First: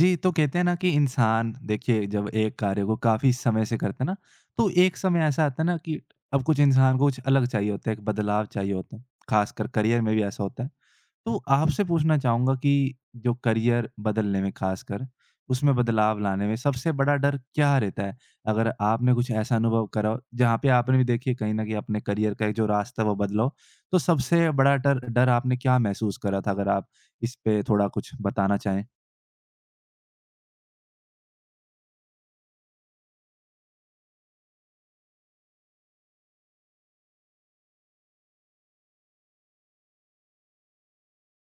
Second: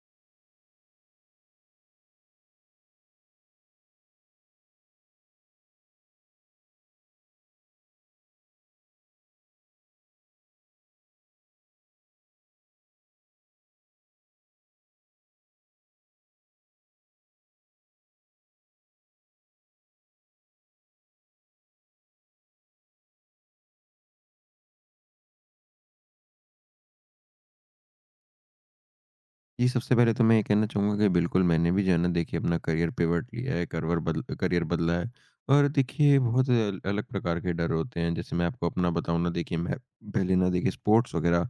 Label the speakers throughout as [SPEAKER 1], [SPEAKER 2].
[SPEAKER 1] जी, तो कहते हैं ना कि इंसान देखिए जब एक कार्य को काफ़ी समय से करते हैं ना, तो एक समय ऐसा आता है ना कि अब कुछ इंसान को कुछ अलग चाहिए होता है, एक बदलाव चाहिए होता है, ख़ासकर करियर में भी ऐसा होता है। तो आपसे पूछना चाहूँगा कि जो करियर बदलने में ख़ासकर, उसमें बदलाव लाने में सबसे बड़ा डर क्या रहता है? अगर आपने कुछ ऐसा अनुभव करा हो, जहाँ पे आपने भी देखिए कहीं न कहीं अपने करियर का एक जो रास्ता है वो बदला हो, तो सबसे बड़ा डर डर आपने क्या महसूस करा था? अगर आप इस पे थोड़ा कुछ बताना चाहें?
[SPEAKER 2] जी, सबसे पहले तो मैं ये कहना चाहूँगा कि बिल्कुल मैंने भी जो है ना देखिए अपना करियर पिवट लिया है, करवर बद करियर बदला है। और देखिए बहुत अल अलग प्रकार के डर होते हैं। जैसे मैं आपको अपना बताऊँ ना, देखिए मैं पहले ना देखिए स्पोर्ट्स वग़ैरह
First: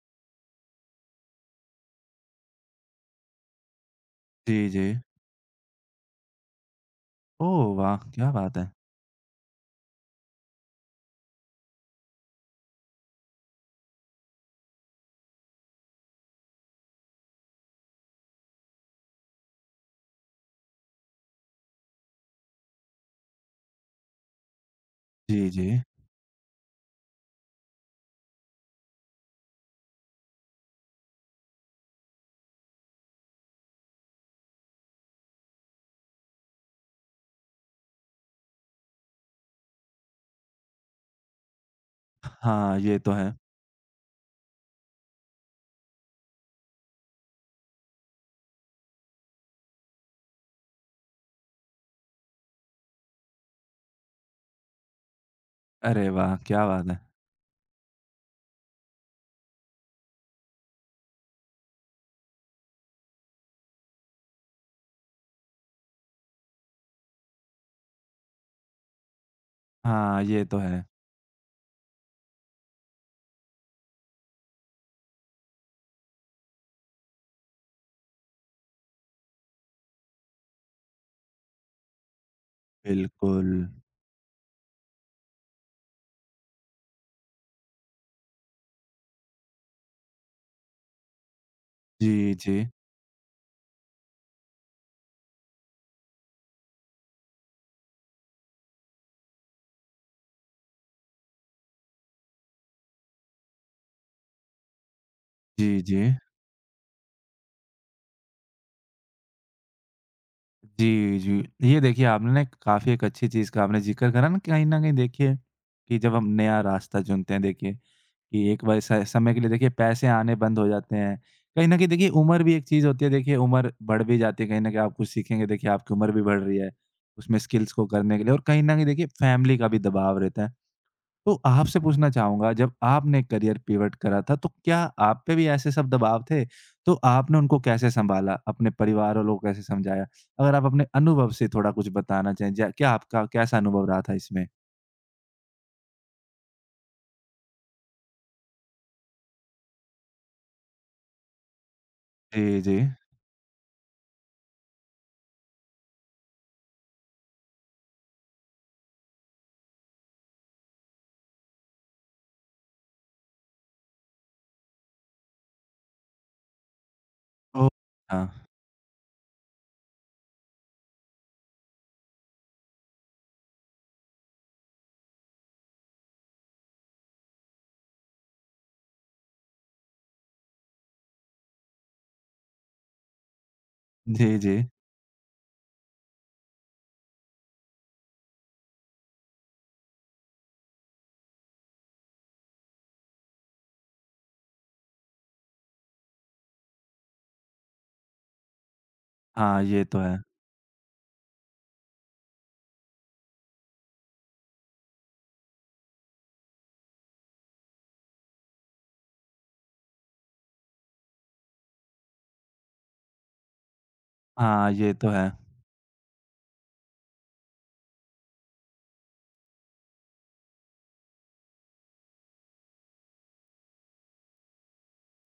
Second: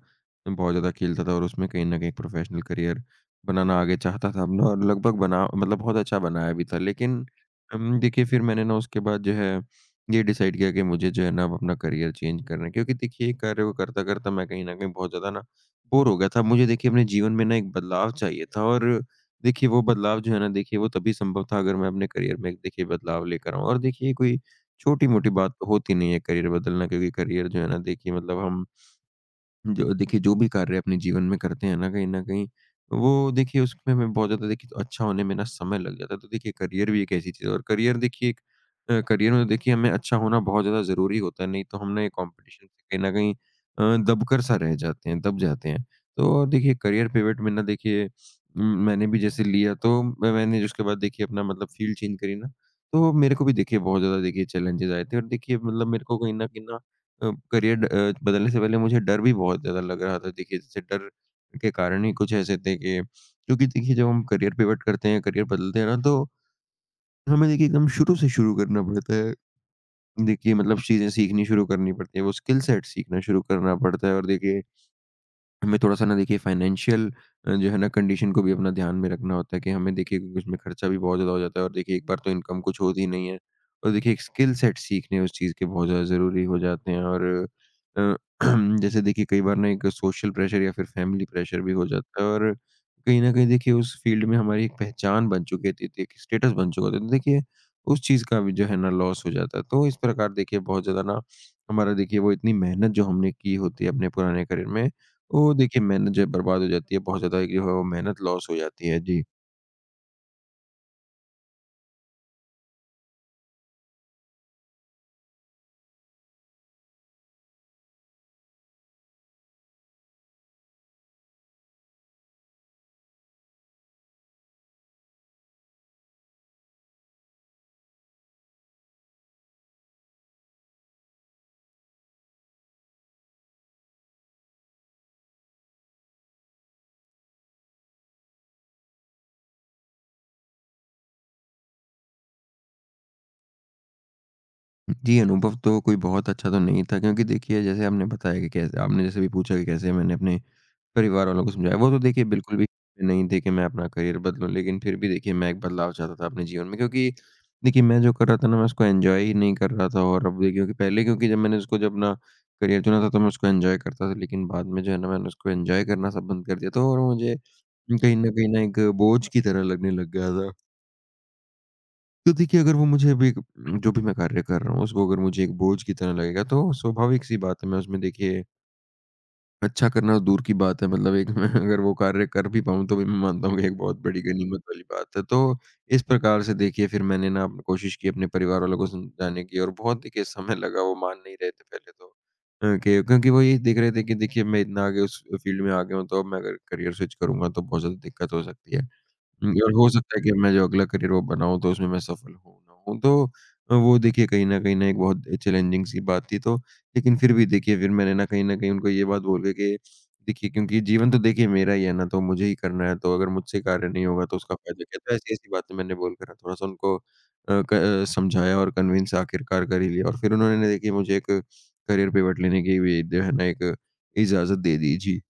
[SPEAKER 2] मैं बहुत ज़्यादा खेलता था, और उसमें कहीं न कहीं प्रोफ़ेशनल करियर बनाना आगे चाहता था अपना,
[SPEAKER 1] जी,
[SPEAKER 2] और
[SPEAKER 1] जी।
[SPEAKER 2] लगभग बना, मतलब बहुत अच्छा बनाया भी था। लेकिन
[SPEAKER 1] ओह वाह!
[SPEAKER 2] देखिए
[SPEAKER 1] क्या
[SPEAKER 2] फिर
[SPEAKER 1] बात
[SPEAKER 2] मैंने
[SPEAKER 1] है।
[SPEAKER 2] ना उसके बाद जो है ये डिसाइड किया कि मुझे जो है ना अब अपना करियर चेंज करना है, क्योंकि देखिए कार्य को करता-करता मैं कहीं न कहीं बहुत ज़्यादा ना बोर हो गया था। मुझे देखिए अपने जीवन में ना एक बदलाव चाहिए था, और देखिए वो बदलाव जो है ना देखिए वो तभी संभव था अगर मैं अपने करियर में एक देखिए बदलाव लेकर आऊँ। और देखिए कोई छोटी-मोटी
[SPEAKER 1] जी,
[SPEAKER 2] बात तो
[SPEAKER 1] जी।
[SPEAKER 2] होती नहीं है करियर बदलना, क्योंकि करियर जो है ना देखिए, मतलब हम जो देखिए जो भी कार्य अपने जीवन में करते हैं ना कहीं न कहीं, वो देखिए उसमें हमें बहुत ज़्यादा देखिए तो अच्छा होने में ना समय लग जाता है। तो देखिए करियर भी एक ऐसी चीज़ है, और करियर देखिए एक करियर में तो देखिए हमें अच्छा होना बहुत ज़्यादा ज़रूरी होता है, नहीं तो हम ना ये कॉम्पिटिशन
[SPEAKER 1] हाँ,
[SPEAKER 2] से
[SPEAKER 1] ये
[SPEAKER 2] कहीं
[SPEAKER 1] तो
[SPEAKER 2] न
[SPEAKER 1] है।
[SPEAKER 2] कहीं दबकर सा रह जाते हैं, दब जाते हैं। तो और देखिए करियर पिवट में ना देखिए मैंने भी जैसे लिया, तो म मैंने जो उसके बाद देखिए अपना मतलब फ़ील्ड चेंज करी ना, तो मेरे को भी देखिए बहुत ज़्यादा देखिए चैलेंजेज़ आए थे, और देखिए मतलब मेरे
[SPEAKER 1] अरे
[SPEAKER 2] को कहीं
[SPEAKER 1] वाह!
[SPEAKER 2] न कहीं
[SPEAKER 1] क्या
[SPEAKER 2] ना
[SPEAKER 1] बात है।
[SPEAKER 2] करियर बदलने से पहले मुझे डर भी बहुत ज़्यादा लग रहा था। देखिए, जैसे डर के कारण ही कुछ ऐसे थे कि, क्योंकि देखिए, जब हम करियर पिवट करते हैं, करियर बदलते हैं ना, तो हमें देखिए एकदम शुरू से शुरू करना पड़ता है।
[SPEAKER 1] हाँ, ये
[SPEAKER 2] देखिए,
[SPEAKER 1] तो
[SPEAKER 2] मतलब
[SPEAKER 1] है।
[SPEAKER 2] चीज़ें सीखनी शुरू करनी पड़ती हैं, वो स्किल सेट सीखना शुरू करना पड़ता है, और देखिए हमें थोड़ा-सा ना देखिए फाइनेंशियल जो है ना कंडीशन को भी अपना ध्यान में रखना होता है, कि हमें देखिए, क्योंकि उसमें खर्चा भी बहुत ज़्यादा हो जाता है, और देखिए एक बार तो इनकम कुछ होती ही नहीं है।
[SPEAKER 1] बिल्कुल।
[SPEAKER 2] और देखिए एक स्किल सेट सीखने उस चीज़ के बहुत ज़्यादा ज़रूरी हो जाते हैं, और अ, जैसे देखिए कई बार ना एक सोशल प्रेशर या फिर फैमिली प्रेशर भी हो जाता है,
[SPEAKER 1] जी,
[SPEAKER 2] और
[SPEAKER 1] जी।
[SPEAKER 2] कहीं न कहीं देखिए उस फील्ड में हमारी एक पहचान बन चुकी होती थी, एक स्टेटस बन चुका होता है। तो देखिए उस चीज़ का भी जो है ना लॉस हो जाता है। तो इस प्रकार देखिए बहुत ज़्यादा ना हमारा देखिए वो इतनी मेहनत जो हमने की होती है अपने पुराने करियर में, वो
[SPEAKER 1] जी,
[SPEAKER 2] देखिए
[SPEAKER 1] जी।
[SPEAKER 2] मेहनत जो है बर्बाद हो जाती है, बहुत ज़्यादा एक जो है वो मेहनत लॉस हो जाती है। जी।
[SPEAKER 1] जी, जी। ये देखिए आपने ना एक काफ़ी एक अच्छी चीज़ का आपने ज़िक्र करा ना कहीं न कहीं देखिए कि जब हम नया रास्ता चुनते हैं देखिए कि एक बार स समय के लिए देखिए पैसे आने बंद हो जाते हैं। कहीं न कहीं देखिए उम्र भी एक चीज़ होती है देखिए उम्र बढ़ भी जाती है कहीं न कहीं आप कुछ सीखेंगे देखिए आपकी उम्र भी बढ़ रही है उसमें स्किल्स को करने के लिए और कहीं न कहीं देखिए फैमिली का भी दबाव रहता है। तो आपसे पूछना चाहूँगा जब आपने करियर पिवट करा था तो क्या आप पे भी ऐसे सब दबाव थे? तो आपने उनको कैसे सँभाला? अपने परिवार वालों को कैसे समझाया? अगर आप अपने अनुभव से थोड़ा कुछ बताना चाहें ज क्या आपका कैसा अनुभव रहा था इसमें?
[SPEAKER 2] जी, अनुभव तो कोई बहुत अच्छा तो नहीं था, क्योंकि देखिए जैसे आपने बताया कि कैसे आपने, जैसे भी पूछा कि कैसे मैंने अपने परिवार वालों को समझाया, वो तो देखिए बिल्कुल
[SPEAKER 1] जी,
[SPEAKER 2] भी
[SPEAKER 1] जी।
[SPEAKER 2] नहीं थे कि मैं अपना करियर बदलूँ, लेकिन फिर भी देखिए मैं एक बदलाव चाहता था अपने जीवन में, क्योंकि देखिए मैं जो कर रहा था ना, मैं उसको एन्जॉय ही नहीं कर रहा था। और अब देखिए, क्योंकि पहले, क्योंकि जब मैंने उसको, जब अपना करियर चुना था तो मैं उसको एन्जॉय करता था, लेकिन बाद में जो है ना मैंने उसको एन्जॉय करना सब बंद कर दिया था, और मुझे
[SPEAKER 1] तो
[SPEAKER 2] कहीं
[SPEAKER 1] हाँ।
[SPEAKER 2] न कहीं ना एक बोझ की तरह लगने लग गया था। तो देखिए अगर वो मुझे अभी जो भी मैं कार्य कर रहा हूँ उसको अगर मुझे एक बोझ की तरह लगेगा, तो स्वाभाविक सी बात है मैं उसमें देखिए अच्छा करना दूर की बात है, मतलब एक मैं अगर वो कार्य कर भी पाऊँ तो भी मैं मानता हूँ कि एक बहुत बड़ी
[SPEAKER 1] जी, जी।
[SPEAKER 2] गनीमत वाली बात है। तो इस प्रकार से देखिए फिर मैंने ना अपनी कोशिश की अपने परिवार वालों को समझाने की, और बहुत देखिए समय लगा, वो मान नहीं रहे थे पहले तो कि, क्योंकि वो ये देख रहे थे कि देखिए मैं इतना आगे उस फील्ड में आ गया हूँ, तो अब मैं अगर करियर स्विच करूंगा तो बहुत ज़्यादा दिक्कत हो सकती है।
[SPEAKER 1] हाँ,
[SPEAKER 2] और
[SPEAKER 1] ये
[SPEAKER 2] हो
[SPEAKER 1] तो
[SPEAKER 2] सकता
[SPEAKER 1] है।
[SPEAKER 2] है कि मैं जो अगला करियर वो बनाऊँ तो उसमें मैं सफल हूँ ना हूँ। तो वो देखिए कहीं न एक बहुत चैलेंजिंग सी बात थी, तो लेकिन फिर भी देखिए फिर मैंने ना कहीं न कहीं उनको ये बात बोल के कि देखिए, क्योंकि जीवन तो देखिए मेरा ही है ना, तो मुझे ही करना है, तो अगर मुझसे कार्य नहीं होगा तो उसका
[SPEAKER 1] हाँ,
[SPEAKER 2] फ़ायदा
[SPEAKER 1] ये
[SPEAKER 2] क्या?
[SPEAKER 1] तो
[SPEAKER 2] तो
[SPEAKER 1] है।
[SPEAKER 2] ऐसी-ऐसी बातें मैंने बोलकर थोड़ा-सा उनको क समझाया, और कन्विंस आखिरकार कर ही लिया, और फिर उन्होंने देखिए मुझे एक करियर पिवट लेने की भी जो है ना एक इजाज़त दे दी। जी।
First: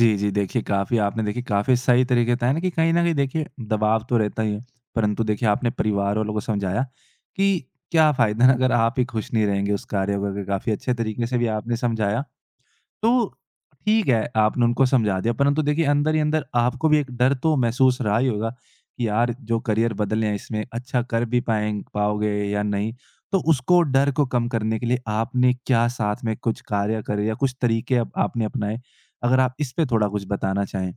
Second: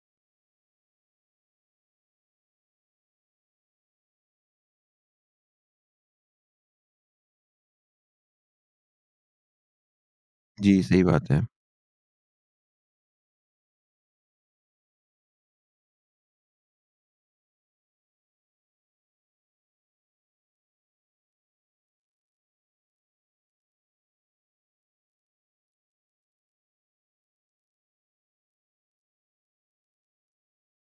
[SPEAKER 1] जी, जी। देखिए, काफ़ी आपने देखिए काफ़ी सही तरीके बताया ना कि कहीं न कहीं देखिए दबाव तो रहता ही है, परंतु देखिए आपने परिवार वालों को समझाया कि क्या फ़ायदा अगर आप ही खुश नहीं रहेंगे उस कार्य को, काफ़ी
[SPEAKER 2] जी,
[SPEAKER 1] अच्छे
[SPEAKER 2] सही
[SPEAKER 1] तरीके
[SPEAKER 2] बात
[SPEAKER 1] से
[SPEAKER 2] है।
[SPEAKER 1] भी आपने समझाया। तो ठीक है, आपने उनको समझा दिया, परंतु देखिए अंदर ही अंदर आपको भी एक डर तो महसूस रहा ही होगा कि यार जो करियर बदले हैं इसमें अच्छा कर भी पाएँ पाओगे या नहीं? तो उसको डर को कम करने के लिए आपने क्या साथ में कुछ कार्य करे या कुछ तरीके अब आपने अपनाए? अगर आप इस पे थोड़ा कुछ बताना चाहें?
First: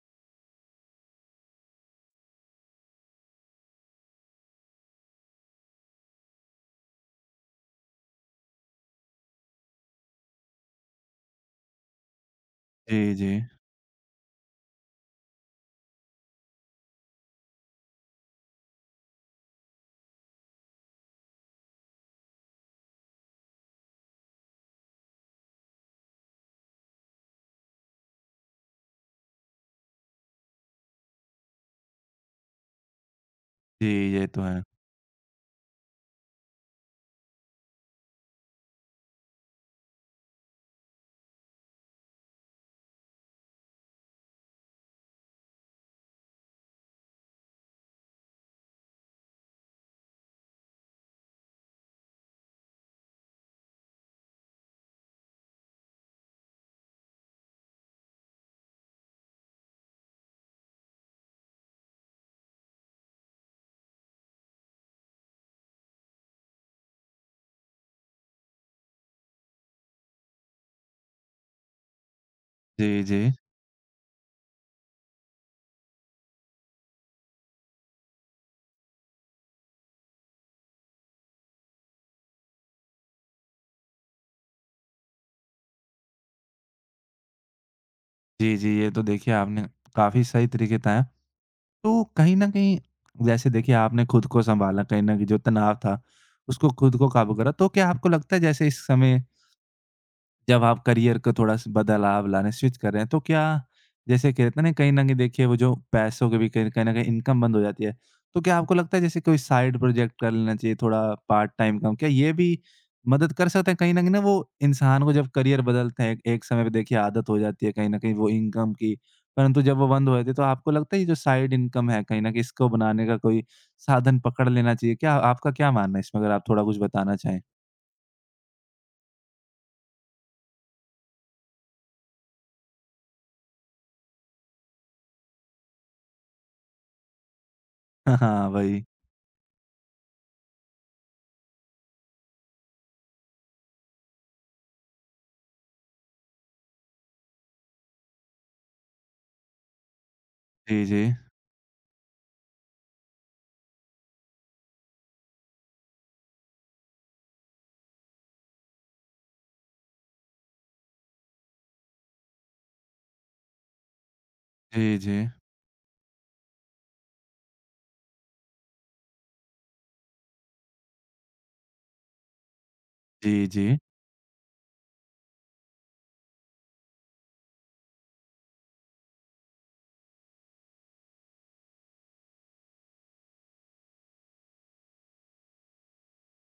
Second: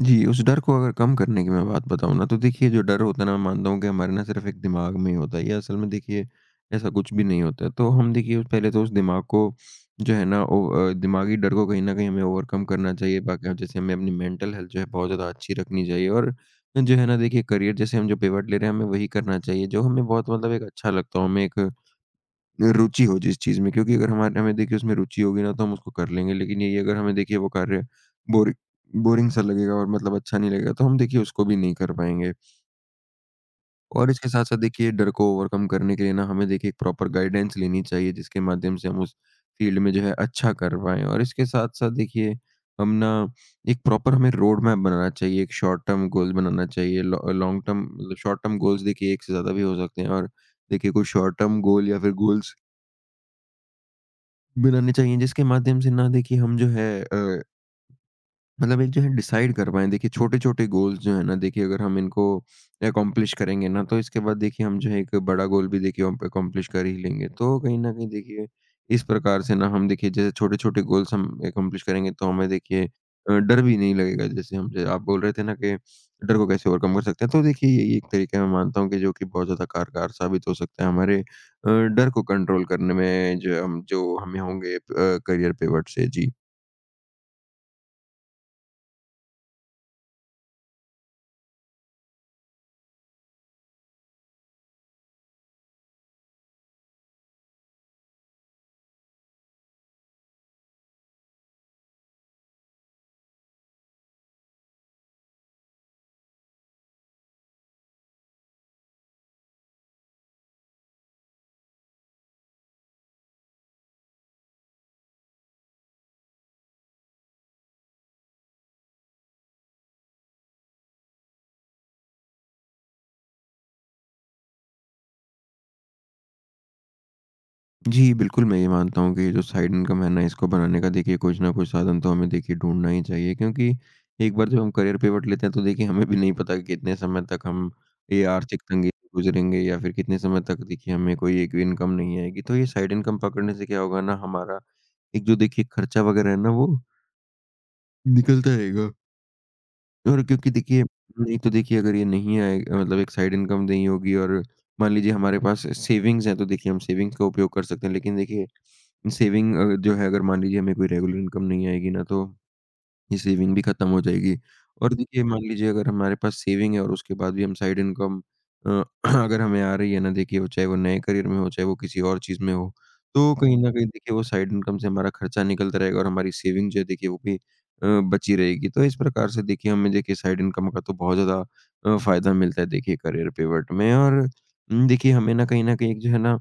[SPEAKER 2] जी, उस डर को अगर कम करने की मैं बात बताऊँ ना, तो देखिए जो डर होता है ना, मैं मानता हूँ कि हमारे ना सिर्फ़ एक दिमाग में ही होता है। ये असल में देखिए ऐसा कुछ भी नहीं होता है। तो हम देखिए पहले तो उस दिमाग को जो है ना दिमागी डर को कहीं न कहीं हमें ओवरकम करना
[SPEAKER 1] जी,
[SPEAKER 2] चाहिए।
[SPEAKER 1] जी।
[SPEAKER 2] बाकी जैसे हमें अपनी मेंटल हेल्थ जो है बहुत ज़्यादा अच्छी रखनी चाहिए, और जो है ना देखिए करियर जैसे हम जो पिवट ले रहे हैं, हमें वही करना चाहिए जो हमें बहुत मतलब एक अच्छा लगता हो। हमें एक रुचि हो जिस चीज़ में, क्योंकि अगर हमारे हमें देखिए उसमें रुचि होगी ना तो हम उसको कर लेंगे। लेकिन यही अगर हमें देखिए वो कार्य बोरि बोरिंग सा लगेगा, और मतलब अच्छा नहीं लगेगा, तो हम देखिए उसको भी नहीं कर पाएँगे।
[SPEAKER 1] जी,
[SPEAKER 2] और
[SPEAKER 1] ये
[SPEAKER 2] इसके
[SPEAKER 1] तो
[SPEAKER 2] साथ-साथ
[SPEAKER 1] है।
[SPEAKER 2] देखिए डर को ओवरकम करने के लिए ना हमें देखिए एक प्रॉपर गाइडेंस लेनी चाहिए, जिसके माध्यम से हम उस फ़ील्ड में जो है अच्छा कर पाएँ। और इसके साथ-साथ देखिए हम ना, एक प्रॉपर हमें रोड मैप बनाना चाहिए, एक शॉर्ट टर्म गोल बनाना चाहिए, लॉ लॉन्ग टर्म मतलब शॉर्ट टर्म गोल्स देखिए एक से ज़्यादा भी हो सकते हैं, और देखिए कोई शॉर्ट टर्म गोल या फिर गोल्स बनाने चाहिए, जिसके माध्यम से ना देखिए हम जो है मतलब एक जो है डिसाइड कर पाएँ। देखिए छोटे-छोटे गोल्स जो हैं ना, देखिए अगर हम इनको अकॉम्प्लिश करेंगे ना, तो इसके बाद देखिए हम जो है एक बड़ा गोल भी देखिए हम अकॉम्प्लिश कर ही लेंगे। तो कहीं न कहीं देखिए इस प्रकार से ना हम देखिए जैसे छोटे-छोटे गोल्स हम अकॉम्प्लिश करेंगे, तो हमें देखिए
[SPEAKER 1] जी, जी।
[SPEAKER 2] डर भी नहीं लगेगा। जैसे हम ज आप बोल रहे थे ना कि डर को कैसे ओवरकम कर सकते हैं। तो देखिए यही एक तरीका मैं मानता हूँ, कि जो कि बहुत ज़्यादा कारगर साबित हो सकता है हमारे डर को कंट्रोल करने में जो हमें होंगे करियर पिवट से। जी।
[SPEAKER 1] जी, जी, ये तो देखिए आपने काफ़ी सही तरीके बताया। तो कहीं न कहीं जैसे देखिए आपने खुद को सँभाला, कहीं न कहीं जो तनाव था उसको खुद को काबू करा। तो क्या आपको लगता है जैसे इस समय जब आप करियर को थोड़ा स बदलाव लाने स्विच कर रहे हैं, तो क्या जैसे कहते हैं ना कहीं न कहीं देखिए वो जो पैसों के भी कहीं कहीं न कहीं इनकम बंद हो जाती है। तो क्या आपको लगता है जैसे कोई साइड प्रोजेक्ट कर लेना चाहिए थोड़ा पार्ट टाइम काम? क्या ये भी मदद कर सकता है कहीं न कहीं ना वो इंसान को जब करियर बदलते हैं, एक समय पे देखिए आदत हो जाती है कहीं न कहीं वो इनकम की, परंतु जब वो बंद हो जाती है तो आपको लगता है ये जो साइड इनकम है कहीं न कहीं इसको बनाने का कोई साधन पकड़ लेना चाहिए? क्या आपका क्या मानना है इसमें अगर आप थोड़ा कुछ बताना चाहें?
[SPEAKER 2] जी, बिल्कुल, मैं ये मानता हूँ कि ये जो साइड इनकम है ना, इसको बनाने का देखिए कुछ न कुछ साधन तो हमें देखिए ढूँढना ही चाहिए, क्योंकि एक बार जब हम करियर पिवट लेते हैं, तो देखिए हमें भी नहीं पता कि कितने समय तक हम
[SPEAKER 1] हाँ,
[SPEAKER 2] ये
[SPEAKER 1] हाँ,
[SPEAKER 2] आर्थिक
[SPEAKER 1] वही।
[SPEAKER 2] तंगी से गुज़रेंगे, या फिर कितने समय तक देखिए हमें कोई एक भी इनकम नहीं आएगी। तो ये साइड इनकम पकड़ने से क्या होगा ना, हमारा एक जो देखिए खर्चा वग़ैरह है ना वो निकलता रहेगा। और क्योंकि
[SPEAKER 1] जी,
[SPEAKER 2] देखिए,
[SPEAKER 1] जी।
[SPEAKER 2] नहीं तो देखिए अगर ये नहीं आए, मतलब एक साइड इनकम नहीं होगी, और मान लीजिए हमारे पास सेविंग्स हैं तो देखिए हम सेविंग्स का उपयोग कर सकते हैं। लेकिन देखिए सेविंग जो है, अगर मान लीजिए हमें कोई रेगुलर इनकम नहीं आएगी ना, तो ये सेविंग भी खत्म हो जाएगी। और
[SPEAKER 1] जी, जी।
[SPEAKER 2] देखिए मान लीजिए अगर हमारे पास सेविंग है, और उसके बाद भी हम साइड इनकम अ, अगर हमें आ रही है ना, देखिए, वो चाहे वो नए करियर में हो, चाहे वो किसी और चीज़ में हो, तो
[SPEAKER 1] जी,
[SPEAKER 2] कहीं न
[SPEAKER 1] जी।
[SPEAKER 2] कहीं देखिए वो साइड इनकम से हमारा खर्चा निकलता रहेगा, और हमारी सेविंग जो है देखिए वो भी बची रहेगी। तो इस प्रकार से देखिए हमें देखिए साइड इनकम का तो बहुत ज़्यादा फ़ायदा मिलता है देखिए करियर पिवट में, और देखिए हमें ना कहीं न कहीं एक जो है ना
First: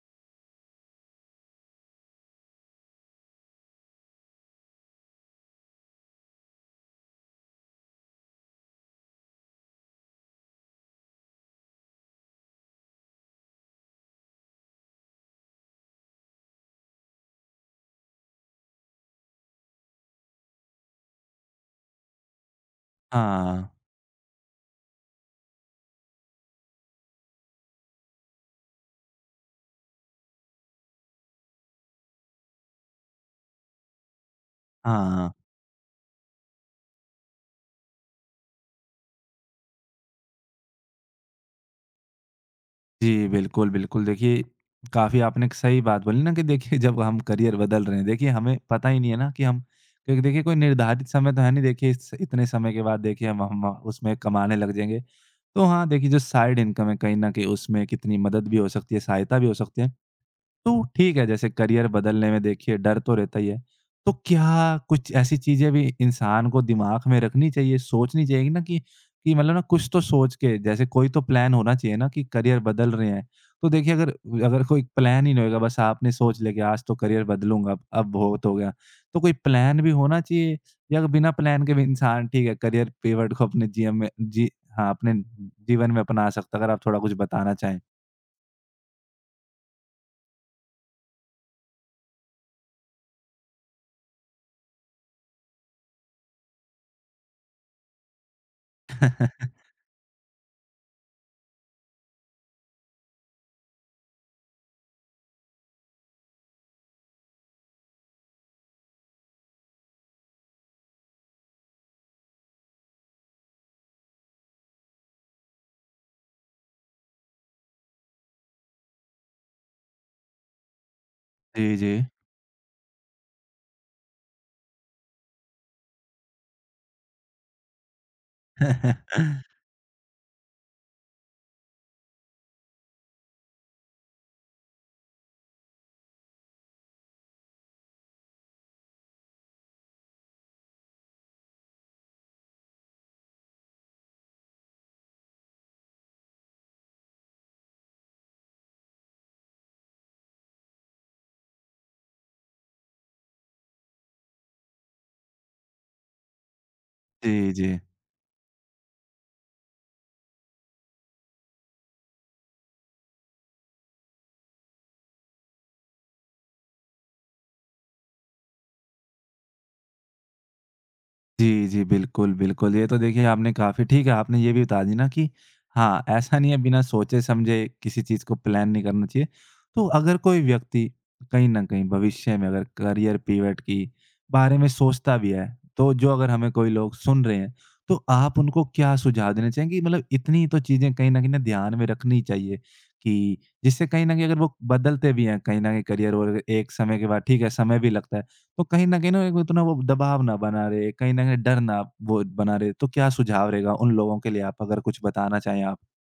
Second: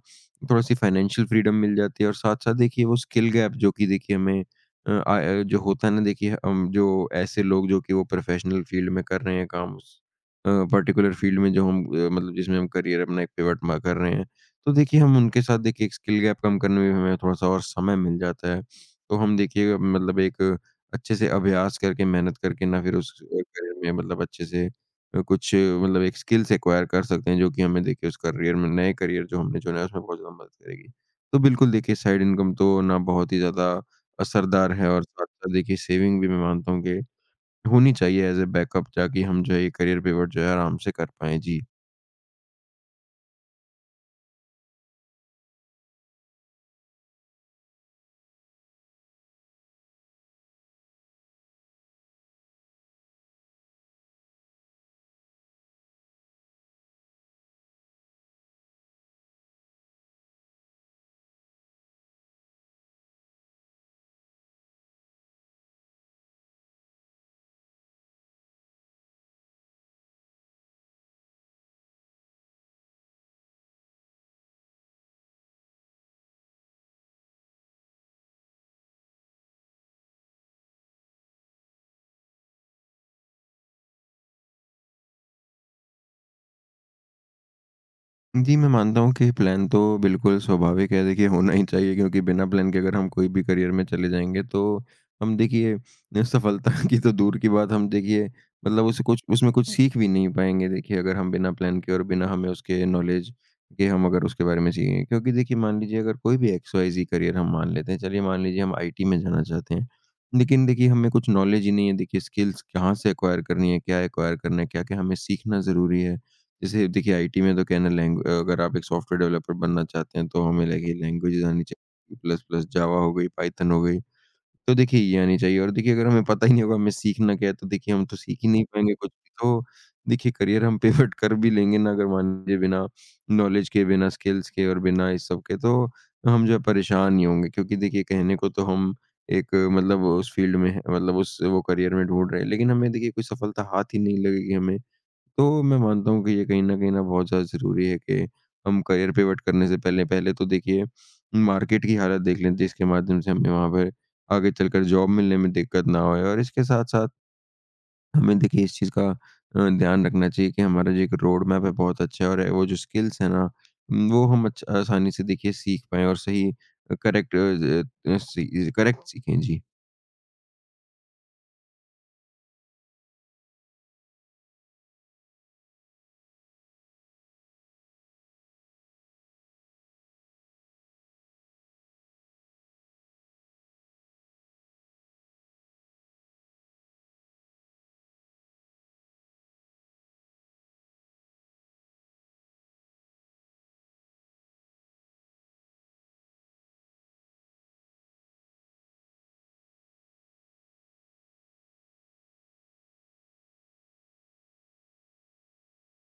[SPEAKER 2] थोड़ा-सी फाइनेंशियल फ्रीडम मिल जाती है, और साथ-साथ देखिए वो स्किल गैप जो कि देखिए हमें आय जो होता है ना देखिए हम जो ऐसे लोग जो कि वो प्रोफ़ेशनल फ़ील्ड में कर रहे हैं काम उस पर्टिकुलर फ़ील्ड में, जो हम मतलब जिसमें हम करियर अपना एक पिवट म कर रहे हैं। तो देखिए हम उनके साथ देखिए एक स्किल गैप कम करने में हमें थोड़ा-सा और समय मिल जाता है। तो हम देखिए मतलब एक अच्छे से अभ्यास करके मेहनत करके ना फिर उस
[SPEAKER 1] हाँ,
[SPEAKER 2] करियर में मतलब अच्छे से कुछ मतलब एक स्किल्स एक्वायर कर सकते हैं जो कि हमें देखिए उस करियर में नए करियर जो हमने चुना है उसमें बहुत ज़्यादा मदद करेगी। तो बिल्कुल देखिए साइड इनकम तो ना बहुत ही ज़्यादा असरदार है और
[SPEAKER 1] हाँ।
[SPEAKER 2] साथ-साथ देखिए सेविंग भी मैं मानता हूँ कि होनी चाहिए एज़ अ बैकअप, ताकि हम जो है ये करियर पिवट जो है आराम से कर पाएँ। जी।
[SPEAKER 1] जी, बिल्कुल, बिल्कुल। देखिए, काफ़ी आपने एक सही बात बोली ना कि देखिए जब हम करियर बदल रहे हैं, देखिए हमें पता ही नहीं है ना कि हम क्योंकि देखिए कोई निर्धारित समय तो है नहीं देखिए इस इतने समय के बाद देखिए हम उसमें कमाने लग जाएँगे। तो हाँ, देखिए जो साइड इनकम है कहीं न कहीं उसमें कितनी मदद भी हो सकती है, सहायता भी हो सकती है। तो ठीक है, जैसे करियर बदलने में देखिए डर तो रहता ही है। तो क्या कुछ ऐसी चीज़ें भी इंसान को दिमाग में रखनी चाहिए, सोचनी चाहिए ना कि मतलब ना कुछ तो सोच के जैसे कोई तो प्लान होना चाहिए ना कि करियर बदल रहे हैं। तो देखिए अगर अगर कोई प्लान ही नहीं होएगा बस आपने सोच लिया कि आज तो करियर बदलूँगा, अब बहुत हो गया। तो कोई प्लान भी होना चाहिए या बिना प्लान के भी इंसान ठीक है करियर पिवट को अपने जीवन में जी हाँ, अपने जीवन में अपना सकता है? अगर आप थोड़ा कुछ बताना चाहें?
[SPEAKER 2] जी, मैं मानता हूँ कि प्लान तो बिल्कुल स्वाभाविक है, देखिए होना ही चाहिए, क्योंकि बिना प्लान के अगर हम कोई भी करियर में चले जाएँगे तो हम देखिए न, सफलता की तो दूर की बात, हम देखिए मतलब उसे कुछ, उसमें कुछ सीख भी नहीं पाएँगे देखिए अगर हम बिना प्लान के और बिना हमें उसके नॉलेज के हम अगर उसके बारे में सीखेंगे। क्योंकि देखिए मान लीजिए अगर कोई भी XYZ करियर हम मान लेते हैं, चलिए मान लीजिए हम आईटी में जाना चाहते हैं। लेकिन देखिए हमें कुछ नॉलेज ही नहीं है, देखिए स्किल्स कहाँ से एक्वायर करनी है, क्या एक्वायर करना है, क्या-क्या हमें सीखना ज़रूरी है। जैसे देखिए आईटी में तो कहना लैंग अगर आप एक सॉफ्टवेयर डेवलपर बनना चाहते हैं तो हमें लगे लैंग्वेजेस आनी
[SPEAKER 1] जी, जी।
[SPEAKER 2] चाहिए, प्लस प्लस, जावा हो गई, पाइथन हो गई, तो देखिए ये आनी चाहिए। और देखिए अगर हमें पता ही नहीं होगा हमें सीखना क्या है तो देखिए हम तो सीख ही नहीं पाएंगे कुछ भी, तो देखिए करियर हम पिवट कर भी लेंगे ना अगर मान लीजिए बिना नॉलेज के, बिना स्किल्स के और बिना इस सब के, तो हम जो है परेशान ही होंगे, क्योंकि देखिए कहने को तो हम एक मतलब उस फील्ड में है, मतलब उस वो करियर में ढूंढ रहे हैं, लेकिन हमें देखिए कोई सफलता हाथ ही नहीं लगेगी हमें। तो मैं मानता हूँ कि ये कहीं न कहीं ना बहुत ज़्यादा ज़रूरी है कि हम करियर पिवट करने से पहले पहले तो देखिए मार्केट की हालत देख लें, जिसके माध्यम से हमें वहाँ पर आगे चलकर जॉब मिलने में दिक्कत ना होए। और इसके साथ-साथ
[SPEAKER 1] जी, जी।
[SPEAKER 2] हमें देखिए इस चीज़ का ध्यान रखना चाहिए कि हमारा जो एक रोड मैप है बहुत अच्छा है, और वो जो स्किल्स हैं ना, वो हम अच्छ आसानी से देखिए सीख पाएँ और सही करेक्ट सी करेक्ट सीखें। जी।
[SPEAKER 1] जी, जी, बिल्कुल, बिल्कुल। ये तो देखिए आपने काफ़ी ठीक है, आपने ये भी बता दी ना कि हाँ, ऐसा नहीं है बिना सोचे-समझे किसी चीज़ को प्लान नहीं करना चाहिए। तो अगर कोई व्यक्ति कहीं न कहीं भविष्य में अगर करियर पिवट की बारे में सोचता भी है, तो जो अगर हमें कोई लोग सुन रहे हैं, तो आप उनको क्या सुझाव देना चाहेंगे? कि मतलब इतनी तो चीज़ें कहीं न कहीं ना ध्यान में रखनी चाहिए कि जिससे कहीं न कहीं अगर वो बदलते भी हैं कहीं न कहीं करियर और एक समय के बाद ठीक है, समय भी लगता है। तो कहीं न कहीं ना एक इतना वो दबाव ना बना रहे, कहीं न कहीं डर ना वो बना रहे, तो क्या सुझाव रहेगा उन लोगों के लिए आप अगर कुछ बताना चाहें आप?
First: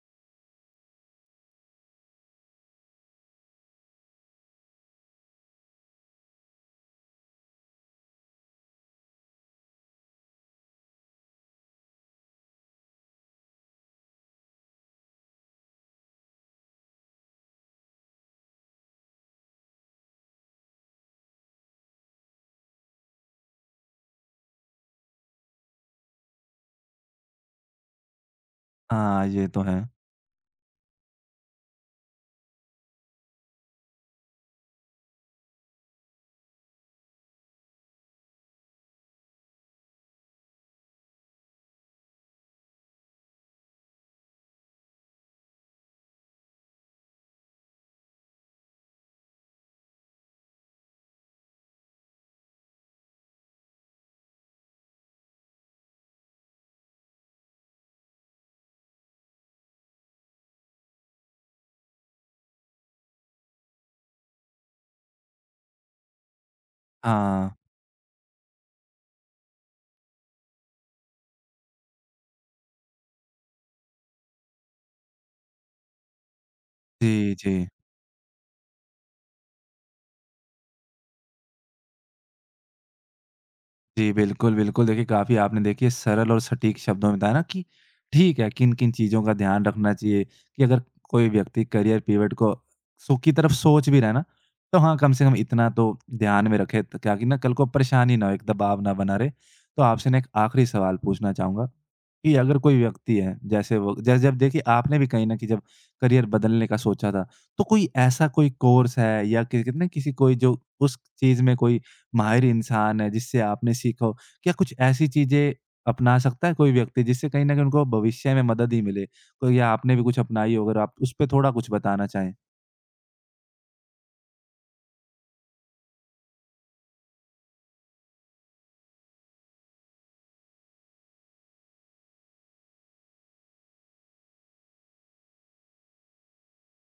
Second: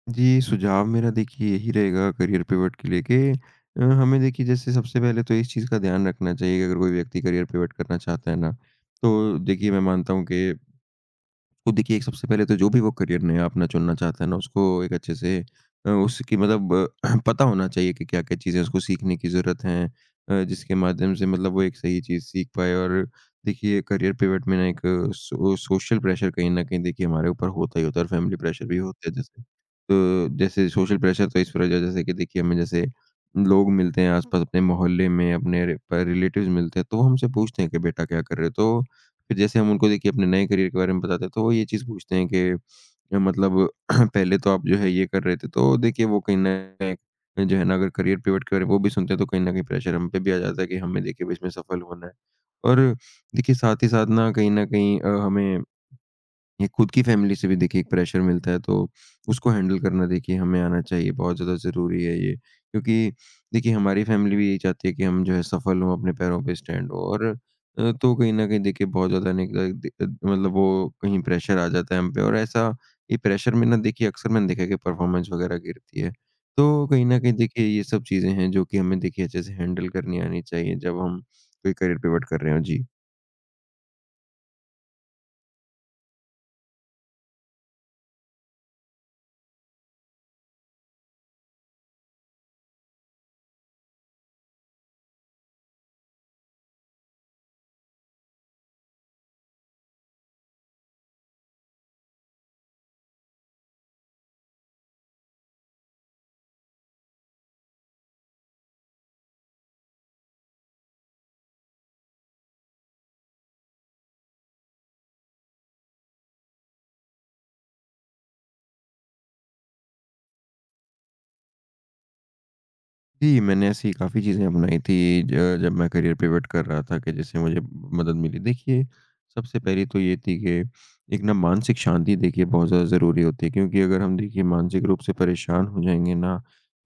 [SPEAKER 2] जी, सुझाव मेरा देखिए यही रहेगा करियर पिवट के लिए कि हमें देखिए जैसे सबसे पहले तो इस चीज़ का ध्यान रखना चाहिए कि अगर कोई व्यक्ति करियर पिवट करना चाहता है ना, तो देखिए मैं मानता हूँ कि तो देखिए, एक सबसे पहले तो जो भी वो करियर नया अपना चुनना चाहता है ना, उसको एक अच्छे से उसकी मतलब पता होना चाहिए कि क्या-क्या चीज़ें उसको सीखने की ज़रूरत है, जिसके माध्यम से मतलब वो एक सही चीज़ सीख पाए। और देखिए करियर पिवट में ना एक सोशल प्रेशर कहीं न कहीं देखिए हमारे ऊपर होता ही होता है, और फैमिली प्रेशर भी होता है
[SPEAKER 1] हाँ,
[SPEAKER 2] जैसे।
[SPEAKER 1] ये तो है।
[SPEAKER 2] तो जैसे सोशल प्रेशर तो इस वजह जैसे कि देखिए हमें जैसे लोग मिलते हैं आस-पास, अपने मोहल्ले में, अपने रि प रिलेटिव्स मिलते हैं, तो वो हमसे पूछते हैं कि बेटा क्या कर रहे हो? तो फिर जैसे हम उनको देखिए अपने नए करियर के बारे में बताते हैं, तो वो ये चीज़ पूछते हैं कि मतलब पहले तो आप जो है ये कर रहे थे, तो देखिए वो कहीं न कहीं जो है ना अगर करियर पिवट के बारे में वो भी सुनते हैं, तो कहीं न कहीं प्रेशर हम पे भी आ जाता है कि हमें देखिए अब इसमें सफल होना है। और देखिए साथ ही साथ ना कहीं न कहीं हमें ये खुद की फैमिली से भी देखिए एक प्रेशर मिलता है, तो उसको हैंडल करना देखिए हमें आना चाहिए, बहुत ज़्यादा ज़रूरी है ये। क्योंकि देखिए हमारी फैमिली भी यही चाहती है कि हम जो है सफल हों, अपने पैरों पे स्टैंड हों। और
[SPEAKER 1] हाँ।
[SPEAKER 2] तो कहीं न कहीं देखिए बहुत ज़्यादा नहीं मतलब वो कहीं प्रेशर आ जाता है हम पे, और ऐसा ये प्रेशर में ना देखिए अक्सर मैंने देखा है कि परफ़ॉर्मेंस वग़ैरह गिरती है। तो कहीं न कहीं
[SPEAKER 1] जी,
[SPEAKER 2] देखिए
[SPEAKER 1] जी।
[SPEAKER 2] ये सब चीज़ें हैं जो कि हमें देखिए अच्छे से हैंडल करनी आनी चाहिए जब हम कोई करियर पिवट कर रहे हों। जी।
[SPEAKER 1] जी, बिल्कुल, बिल्कुल। देखिए, काफ़ी आपने देखिए सरल और सटीक शब्दों में बताया ना कि ठीक है, किन-किन चीज़ों का ध्यान रखना चाहिए कि अगर कोई व्यक्ति करियर पिवट को की तरफ सोच भी रहा है ना, तो हाँ, कम से कम इतना तो ध्यान में रखे त ताकि ना कल को परेशानी ना हो, एक दबाव ना बना रहे। तो आपसे ना एक आखिरी सवाल पूछना चाहूँगा कि अगर कोई व्यक्ति है, जैसे वो जैसे जब देखिए आपने भी कहीं न कहीं जब करियर बदलने का सोचा था, तो कोई ऐसा कोई कोर्स है या कि कितने किसी कोई जो उस चीज़ में कोई माहिर इंसान है जिससे आपने सीखा हो? क्या कुछ ऐसी चीज़ें अपना सकता है कोई व्यक्ति जिससे कहीं न कहीं उनको भविष्य में मदद ही मिले? कोई या आपने भी कुछ अपनाई हो अगर आप उस पे थोड़ा कुछ बताना चाहें?
[SPEAKER 2] जी, मैंने ऐसी काफ़ी चीज़ें अपनाई थी ज जब मैं करियर पिवट कर रहा था, कि जिससे मुझे मदद मिली। देखिए, सबसे पहली तो ये थी कि एक ना मानसिक शांति देखिए बहुत ज़्यादा ज़रूरी होती है, क्योंकि अगर हम देखिए मानसिक रूप से परेशान हो जाएँगे ना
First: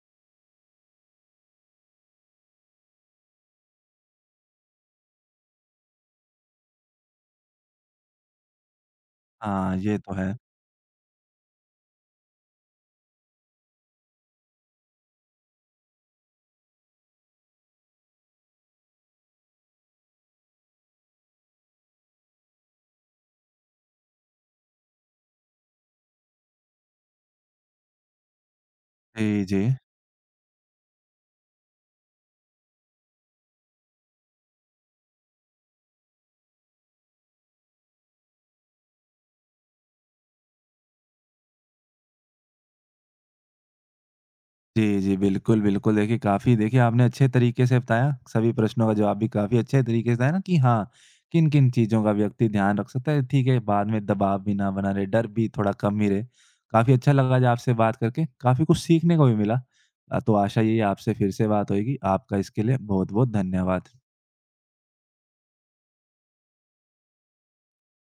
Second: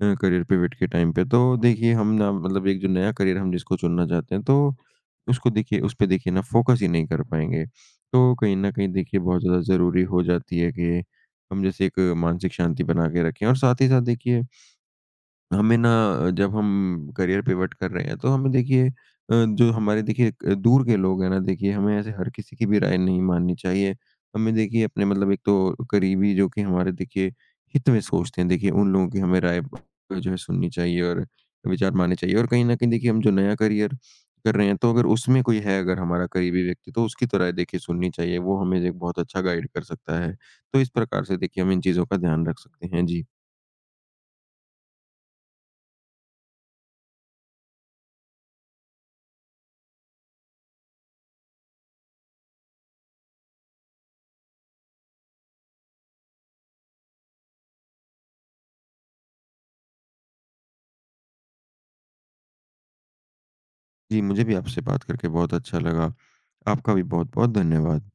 [SPEAKER 2] करियर पिवट के टाइम पे, तो देखिए हम ना मतलब एक जो नया करियर हम जिसको चुनना चाहते हैं, तो उसको देखिए, उस पे देखिए ना फ़ोकस ही नहीं कर पाएँगे। तो कहीं न कहीं देखिए बहुत ज़्यादा
[SPEAKER 1] हाँ, ये
[SPEAKER 2] ज़रूरी
[SPEAKER 1] तो
[SPEAKER 2] हो
[SPEAKER 1] है।
[SPEAKER 2] जाती है कि हम जैसे एक मानसिक शांति बना के रखें। और साथ ही साथ देखिए हमें ना, जब हम करियर पिवट कर रहे हैं तो हमें देखिए जो हमारे देखिए दूर के लोग हैं ना, देखिए हमें ऐसे हर किसी की भी राय नहीं माननी चाहिए। हमें देखिए अपने मतलब एक तो करीबी जो कि हमारे देखिए हित में सोचते हैं, देखिए उन लोगों की हमें
[SPEAKER 1] जी, जी।
[SPEAKER 2] राय जो है सुननी चाहिए और विचार मानने चाहिए। और कहीं न कहीं देखिए हम जो नया करियर कर रहे हैं, तो अगर उसमें कोई है, अगर हमारा करीबी व्यक्ति, तो उसकी तो राय देखिए सुननी चाहिए। वो हमें एक बहुत अच्छा गाइड कर सकता है। तो इस प्रकार से देखिए हम इन चीज़ों का ध्यान रख सकते हैं। जी।
[SPEAKER 1] जी, जी। बिल्कुल, बिल्कुल। देखिए, काफ़ी देखिए आपने अच्छे तरीके से बताया, सभी प्रश्नों का जवाब भी काफ़ी अच्छे तरीके से है ना कि हाँ, किन-किन चीज़ों का व्यक्ति ध्यान रख सकता है। ठीक है, बाद में दबाव भी ना बना रहे, डर भी थोड़ा कम ही रहे। काफ़ी अच्छा लगा आज आपसे बात करके, काफ़ी कुछ सीखने को भी मिला। तो आशा यही है आपसे फिर से बात होएगी। आपका इसके लिए बहुत-बहुत धन्यवाद।
[SPEAKER 2] जी, मुझे भी आपसे बात करके बहुत अच्छा लगा। आपका भी बहुत-बहुत धन्यवाद।